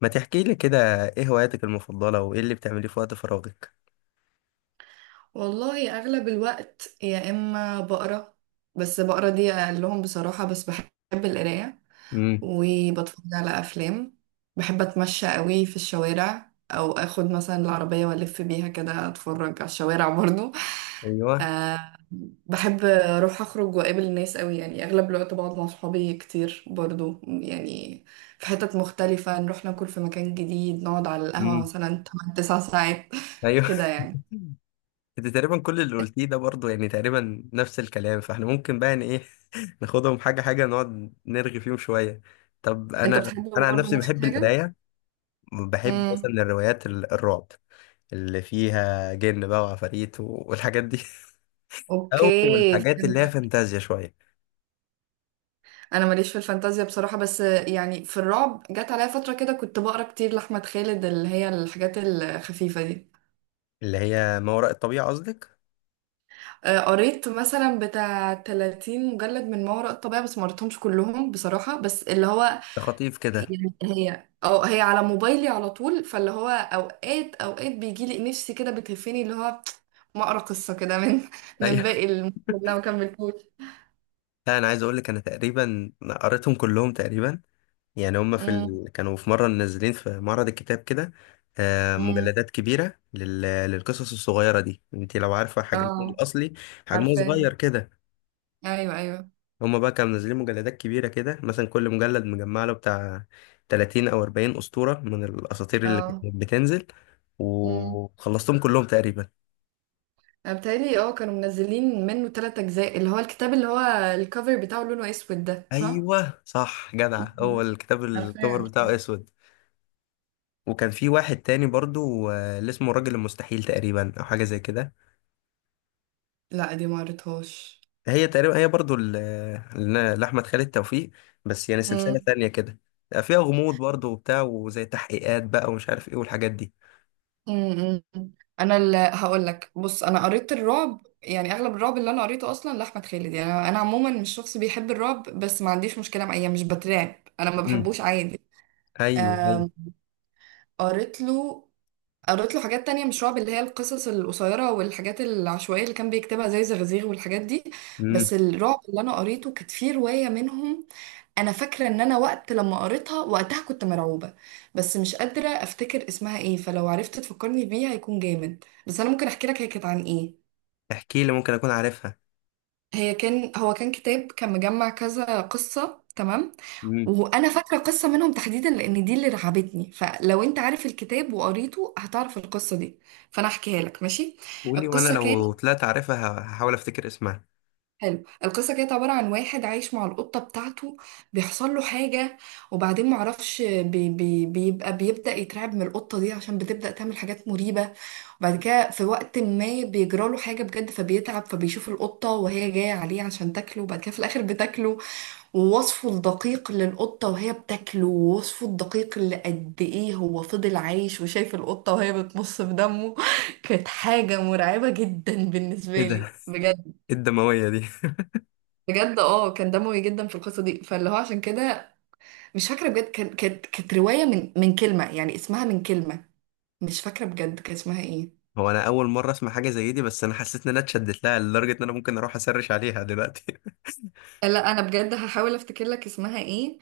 ما تحكي لي كده، ايه هواياتك المفضلة وايه اللي بتعمليه في وقت فراغك؟ والله اغلب الوقت يا اما بقرا. بس بقرا دي اقلهم بصراحه، بس بحب القرايه امم. وبتفرج على افلام. بحب اتمشى قوي في الشوارع او اخد مثلا العربيه والف بيها كده اتفرج على الشوارع برضو. ايوه. أه، بحب اروح اخرج واقابل الناس قوي، يعني اغلب الوقت بقعد مع صحابي كتير برضو، يعني في حتت مختلفه نروح ناكل في مكان جديد، نقعد على القهوه امم. مثلا 8 9 ساعات ايوه. كده يعني. انت تقريبا كل اللي قلتيه ده برضو، يعني تقريبا نفس الكلام، فاحنا ممكن بقى ان ايه ناخدهم حاجة حاجة، نقعد نرغي فيهم شوية. طب انت انا بتحب انا عن برضو نفسي نفس بحب الحاجه؟ القراية. بحب مثلا امم. الروايات الرعب اللي فيها جن بقى وعفاريت والحاجات دي. او اوكي الحاجات اللي هي فهمتك. فانتازيا شوية. انا ماليش في الفانتازيا بصراحه، بس يعني في الرعب جت عليا فتره كده كنت بقرا كتير لاحمد خالد، اللي هي الحاجات الخفيفه دي. اللي هي ما وراء الطبيعة قصدك؟ آه، قريت مثلا بتاع 30 مجلد من ما وراء الطبيعه، بس ما قريتهمش كلهم بصراحه، بس اللي هو ده خطيف كده. هي على موبايلي على طول، فاللي هو اوقات اوقات بيجي لي نفسي كده بتهفني اللي هو ما اقرا قصه كده من من أيوه. باقي المجلد اللي انا ما كملتوش. لا انا عايز اقول لك، انا تقريبا قريتهم كلهم تقريبا. يعني هم امم كانوا في مره منزلين في معرض الكتاب كده. آه، امم. مجلدات كبيره للقصص الصغيره دي، انت لو عارفه حجمهم اه، الاصلي، حجمه صغير عارفاها. كده. ايوه ايوه. هم بقى كانوا منزلين مجلدات كبيره كده، مثلا كل مجلد مجمع له بتاع 30 او 40 اسطوره من الاساطير اللي كانت اه. بتنزل. امم. وخلصتهم كلهم تقريبا. بتهيألي كانوا منزلين منه 3 أجزاء، اللي هو الكتاب اللي هو الكفر بتاعه لونه أسود ده صح؟ ايوه صح، جدع، هو مم. الكتاب الكفر عارفاه. بتاعه اسود. وكان في واحد تاني برضو آه، اللي اسمه الراجل المستحيل تقريبا، او حاجه زي كده. لا دي ما قريتهاش. هي تقريبا هي برضو لاحمد خالد توفيق. بس يعني سلسله امم تانية كده. فيها غموض برضو وبتاع، وزي تحقيقات بقى، ومش عارف ايه، والحاجات دي. امم. انا اللي هقول لك، بص انا قريت الرعب، يعني اغلب الرعب اللي انا قريته اصلا لاحمد خالد. يعني أنا عموما مش شخص بيحب الرعب، بس ما عنديش مشكله مع، يعني مش بترعب. انا ما امم. بحبوش عادي. ايوه، ايوه. آم، قريت له قريت له حاجات تانية مش رعب، اللي هي القصص القصيرة والحاجات العشوائية اللي كان بيكتبها زي زغزيغ والحاجات دي. امم. بس الرعب اللي أنا قريته كانت فيه رواية منهم، أنا فاكرة إن أنا وقت لما قريتها وقتها كنت مرعوبة، بس مش قادرة أفتكر اسمها إيه. فلو عرفت تفكرني بيها هيكون جامد، بس أنا ممكن أحكي لك هي كانت عن إيه. احكي لي، ممكن اكون عارفها. هي كان هو كان كتاب، كان مجمع كذا قصة تمام، امم. وانا فاكرة قصة منهم تحديدا لان دي اللي رعبتني. فلو انت عارف الكتاب وقريته هتعرف القصة دي، فانا احكيها لك ماشي. قولي وانا القصة لو كانت طلعت عارفها هحاول افتكر اسمها. حلو، القصة كانت عبارة عن واحد عايش مع القطة بتاعته، بيحصل له حاجة. وبعدين معرفش بي بي بيبقى بيبدأ يترعب من القطة دي عشان بتبدأ تعمل حاجات مريبة. وبعد كده في وقت ما بيجرى له حاجة بجد، فبيتعب، فبيشوف القطة وهي جاية عليه عشان تاكله، وبعد كده في الآخر بتاكله. ووصفه الدقيق للقطة وهي بتاكله، ووصفه الدقيق اللي قد ايه هو فضل عايش وشايف القطة وهي بتمص في دمه كانت حاجة مرعبة جدا ايه بالنسبة ده! لي بجد. مم. ايه الدمويه دي! بجد كان دموي جدا في القصة دي، فاللي هو عشان كده مش فاكرة بجد. كانت رواية من كلمة، يعني اسمها من كلمة، مش فاكرة بجد كان اسمها ايه. هو انا اول مره اسمع حاجه زي دي، بس انا حسيت ان انا اتشدت لها لدرجه ان انا ممكن اروح اسرش عليها دلوقتي. لا انا بجد هحاول افتكر لك اسمها ايه،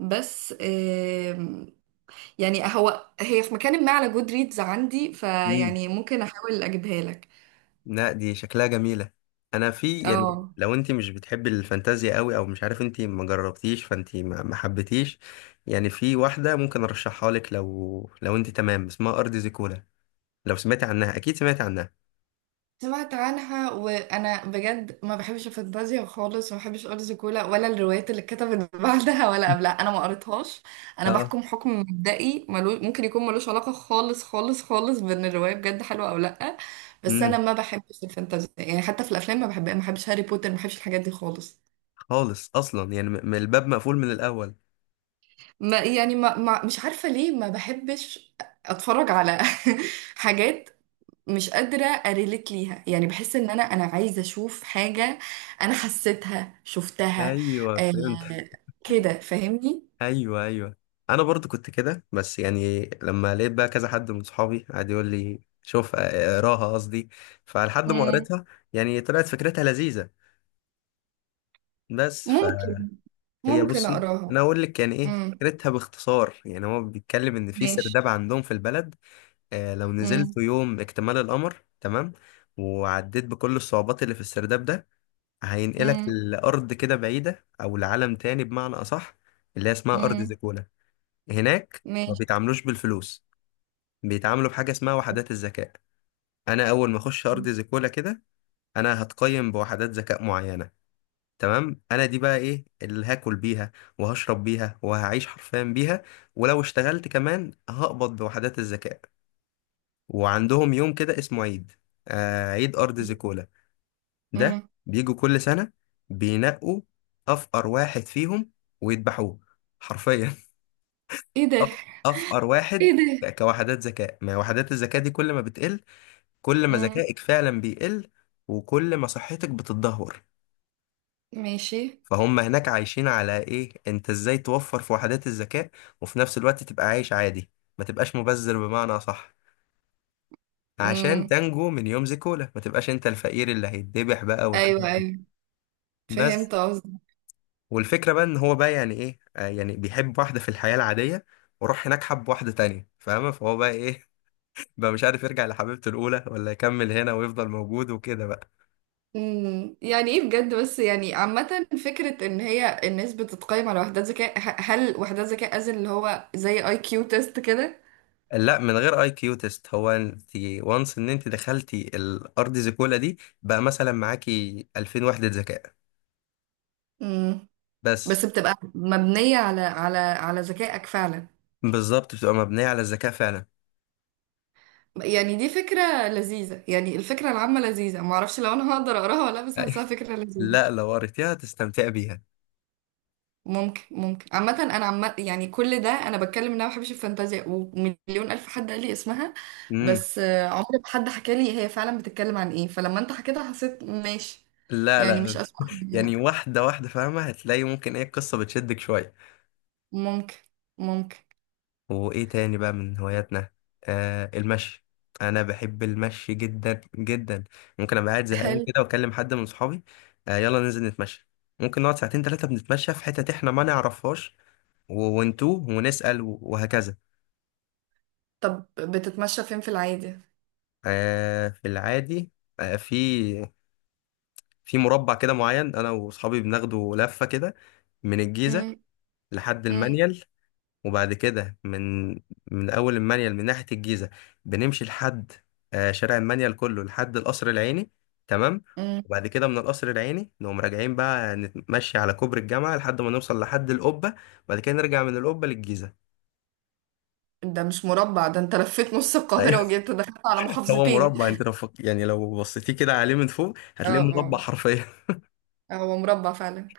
بس يعني هي في مكان ما على جود ريدز عندي، امم. فيعني ممكن احاول اجيبها لك. لا، دي شكلها جميلة. انا في، يعني اه، لو انت مش بتحبي الفانتازيا قوي، او مش عارف انت ما جربتيش فانت ما حبيتيش. يعني في واحدة ممكن ارشحها لك، لو انت تمام، اسمها ارض زيكولا. لو سمعتي عنها اكيد سمعتي عنها. سمعت عنها وانا بجد ما بحبش الفانتازيا خالص، وما بحبش ارض زيكولا ولا الروايات اللي اتكتبت بعدها ولا قبلها، انا ما قريتهاش. انا اه. بحكم حكم مبدئي ممكن يكون ملوش علاقه خالص خالص خالص بان الروايه بجد حلوه او لا. بس امم. انا ما بحبش الفانتازيا، يعني حتى في الافلام ما بحبش هاري بوتر، ما بحبش الحاجات دي خالص. خالص اصلا يعني الباب مقفول من الاول. ما يعني ما ما مش عارفة ليه ما بحبش. اتفرج على حاجات، مش قادرة اريليت ليها. يعني بحس ان انا عايزة اشوف حاجة انا حسيتها شفتها. ايوه آه، فهمت. كده فاهمني. ايوه، ايوه. انا برضو كنت كده، بس يعني لما لقيت بقى كذا حد من صحابي قعد يقول لي شوف آه، آه، اقراها قصدي. فلحد ما امم. قريتها، يعني طلعت فكرتها لذيذة بس، فهي... ممكن ممكن بصي انا اقراها. اقول لك يعني ايه امم. فكرتها باختصار، يعني هو بيتكلم ان في ماشي. سرداب عندهم في البلد. آه، لو نزلت امم يوم اكتمال القمر، تمام. وعديت بكل الصعوبات اللي في السرداب ده، هينقلك امم لارض كده بعيده، او لعالم تاني بمعنى اصح، اللي هي اسمها ارض امم. زيكولا. هناك ما ماشي. بيتعاملوش بالفلوس، بيتعاملوا بحاجه اسمها وحدات الذكاء. انا اول ما اخش ارض زيكولا كده، انا هتقيم بوحدات ذكاء معينه، تمام. انا دي بقى ايه اللي هاكل بيها وهشرب بيها وهعيش حرفيا بيها. ولو اشتغلت كمان هقبض بوحدات الذكاء. وعندهم يوم كده اسمه عيد، آه، عيد ارض زيكولا ده. امم. بيجوا كل سنة، بينقوا افقر واحد فيهم ويذبحوه حرفيا. ايه ده. أف- افقر ايه واحد. ده. كوحدات ذكاء، ما وحدات الذكاء دي كل ما بتقل، كل ما امم. ذكائك فعلا بيقل، وكل ما صحتك بتتدهور. ماشي. فهم هناك عايشين على ايه، انت ازاي توفر في وحدات الذكاء، وفي نفس الوقت تبقى عايش عادي، ما تبقاش مبذر بمعنى صح، عشان امم. تنجو من يوم زيكولا ما تبقاش انت الفقير اللي هيتذبح بقى، والحاجات ايوه دي. ايوه، بس، فهمت قصدي. والفكرة بقى ان هو بقى يعني ايه، آه يعني بيحب واحدة في الحياة العادية، وراح هناك حب واحدة تانية فاهمة، فهو بقى ايه. بقى مش عارف يرجع لحبيبته الأولى ولا يكمل هنا ويفضل موجود، وكده بقى. مم. يعني ايه بجد، بس يعني عامة فكرة ان هي الناس بتتقيم على وحدات ذكاء، هل وحدات ذكاء از اللي هو زي اي كيو تيست كده؟ لا، من غير اي كيو تيست هو انت، وانس ان انت دخلتي الارض زيكولا دي بقى، مثلا معاكي 2000 وحدة ذكاء مم. بس بس. بتبقى مبنية على ذكائك فعلا. بالظبط، بتبقى مبنية على الذكاء فعلا. يعني دي فكرة لذيذة، يعني الفكرة العامة لذيذة، معرفش لو انا هقدر اقراها ولا لا، بس حاساها فكرة لذيذة. لا، لو قريتيها تستمتعي بيها. ممكن عامة انا عم، يعني كل ده انا بتكلم ان انا ما بحبش الفانتازيا، ومليون الف حد قال لي اسمها. امم. بس عمري ما حد حكى لي هي فعلا بتتكلم عن ايه، فلما انت حكيتها حسيت ماشي، لا، يعني مش لا، اسوء حاجة لا. يعني واحدة واحدة فاهمة، هتلاقي ممكن ايه، القصة بتشدك شوية. ممكن ممكن وايه تاني بقى من هواياتنا؟ آه، المشي. انا بحب المشي جدا جدا. ممكن ابقى قاعد زهقان حلو. كده واكلم حد من صحابي، آه يلا ننزل نتمشى. ممكن نقعد ساعتين ثلاثة بنتمشى في حتة احنا ما نعرفهاش، ونتوه ونسأل، وهكذا. طب بتتمشى فين في العادي؟ آه في العادي. آه، في في مربع كده معين، انا واصحابي بناخده لفة كده، من الجيزة مم، لحد مم، المنيل. وبعد كده من أول المنيل من ناحية الجيزة، بنمشي لحد آه، شارع المنيل كله لحد القصر العيني، تمام. مم. وبعد كده من القصر العيني نقوم راجعين بقى نتمشي على كوبري الجامعة لحد ما نوصل لحد القبة، وبعد كده نرجع من القبة للجيزة. ده مش مربع، ده انت لفيت نص أيوة. القاهرة وجيت دخلت على هو محافظتين. مربع، انت لو يعني لو بصيتيه كده عليه من فوق اه هتلاقيه مربع اه، حرفيا. هو مربع فعلا.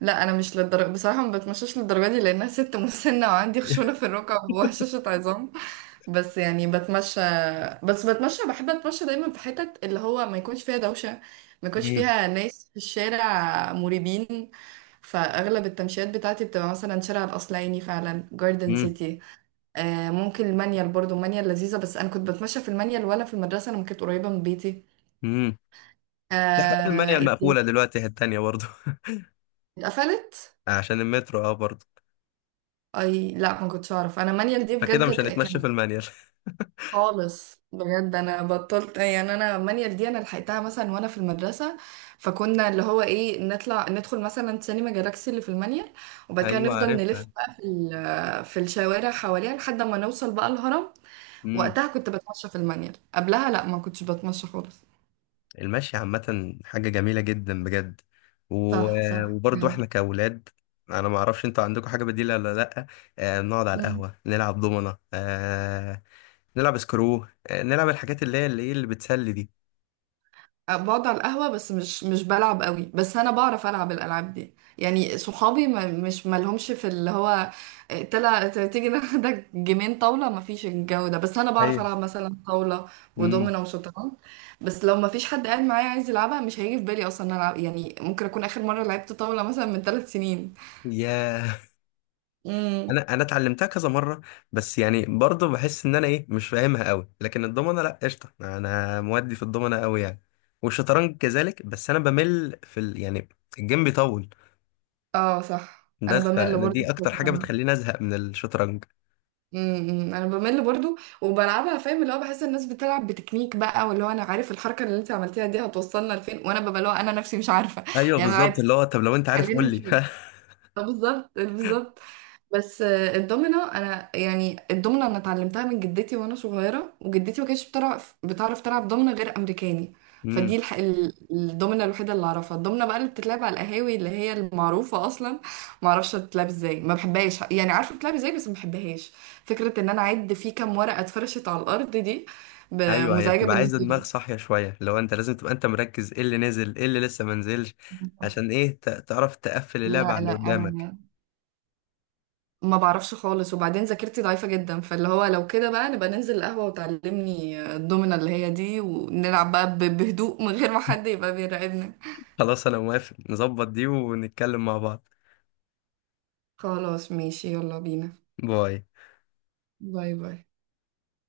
لا انا مش للدرجه بصراحه، ما بتمشاش للدرجه دي لانها ست مسنه وعندي خشونه في الركب وهشاشه عظام. بس يعني بتمشى. بس بتمشى بحب اتمشى دايما في حتت اللي هو ما يكونش فيها دوشه، ما يكونش امم. فيها ناس في الشارع مريبين. فاغلب التمشيات بتاعتي بتبقى مثلا شارع الاصلعيني فعلا، جاردن امم. سيتي. آه، ممكن المانيال برضو، المانيال لذيذه، بس انا كنت بتمشى في المانيال وانا في المدرسه لما كانت قريبه من بيتي. امم. حتى آه، المانيال إيه مقفولة تاني؟ دلوقتي، هي التانية برضه. اتقفلت؟ عشان المترو، اه برضه. اي، لا ما كنتش اعرف، انا مانيال دي فكده بجد مش ك- هنتمشى في كان المانيال. خالص بجد انا بطلت، يعني انا مانيال دي انا لحقتها مثلا وانا في المدرسه. فكنا اللي هو ايه نطلع ندخل مثلا سينما جالاكسي اللي في المانيال، وبعد كده ايوه نفضل نلف عارفها. بقى في الشوارع حواليها لحد ما نوصل بقى الهرم. مم. وقتها كنت بتمشى في المانيال، قبلها لا ما كنتش بتمشى خالص. المشي عامة حاجة جميلة جدا بجد. و... صح مم. صح. وبرضو احنا كأولاد، انا ما اعرفش انتوا عندكم حاجة بديلة ولا لأ. آه، نقعد على يعني القهوة نلعب دومنة، آه نلعب سكرو، آه نلعب الحاجات اللي هي إيه، اللي بتسلي دي. بقعد على القهوة، بس مش بلعب قوي. بس أنا بعرف ألعب الألعاب دي، يعني صحابي ما مش مالهمش في اللي هو، تيجي ناخدك جيمين طاولة، ما فيش الجو ده. بس أنا بعرف ايوه. ألعب مثلا طاولة امم. ودومينة وشطرنج، بس لو ما فيش حد قاعد معايا عايز يلعبها مش هيجي في بالي أصلا إن أنا ألعب. يعني ممكن أكون آخر مرة لعبت طاولة مثلا من 3 سنين. يا، امم. انا اتعلمتها كذا مرة. بس يعني برضو بحس ان انا ايه، مش فاهمها قوي. لكن الضمنة لأ، قشطة، انا مودي في الضمنة قوي يعني. والشطرنج كذلك. بس انا بمل في يعني الجيم بيطول. اه صح، أنا بس بمل فانا برضه دي في اكتر حاجه الشطرنج. بتخليني ازهق من الشطرنج. امم، انا بمل برضو وبلعبها، فاهم اللي هو، بحس الناس بتلعب بتكنيك بقى، واللي هو انا عارف الحركه اللي انت عملتيها دي هتوصلنا لفين، وانا ببقى اللي هو انا نفسي مش عارفه. ايوه يعني انا بالظبط، لعبت، اللي هو طب لو انت عارف خلينا قول لي. نشوف. طب بالظبط بالظبط. بس الدومينو انا، اتعلمتها من جدتي وانا صغيره، وجدتي ما كانتش بتعرف تلعب دومينو غير امريكاني. امم. فدي الح... ال- الدومينو الوحيده اللي اعرفها، الدومينو بقى اللي بتتلعب على القهاوي اللي هي المعروفه اصلا ما اعرفش بتتلعب ازاي، ما بحبهاش يعني، عارفه بتتلعب ازاي بس ما بحبهاش. فكره ان انا اعد في كام ورقه اتفرشت على الارض دي ب- ايوه. هي مزعجه بتبقى عايزه بالنسبه دماغ لي. صاحيه شويه، لو انت لازم تبقى انت مركز ايه اللي نزل، ايه اللي لسه ما نزلش. عشان ايه تعرف تقفل اللعبه على لا اللي لا قدامك. انا ما بعرفش خالص، وبعدين ذاكرتي ضعيفة جدا، فاللي هو لو كده بقى نبقى ننزل القهوة وتعلمني الدومنة اللي هي دي، ونلعب بقى بهدوء من غير ما حد يبقى بيراقبنا. خلاص انا موافق نظبط دي ونتكلم مع بعض. خلاص ماشي، يلا بينا. باي. باي باي.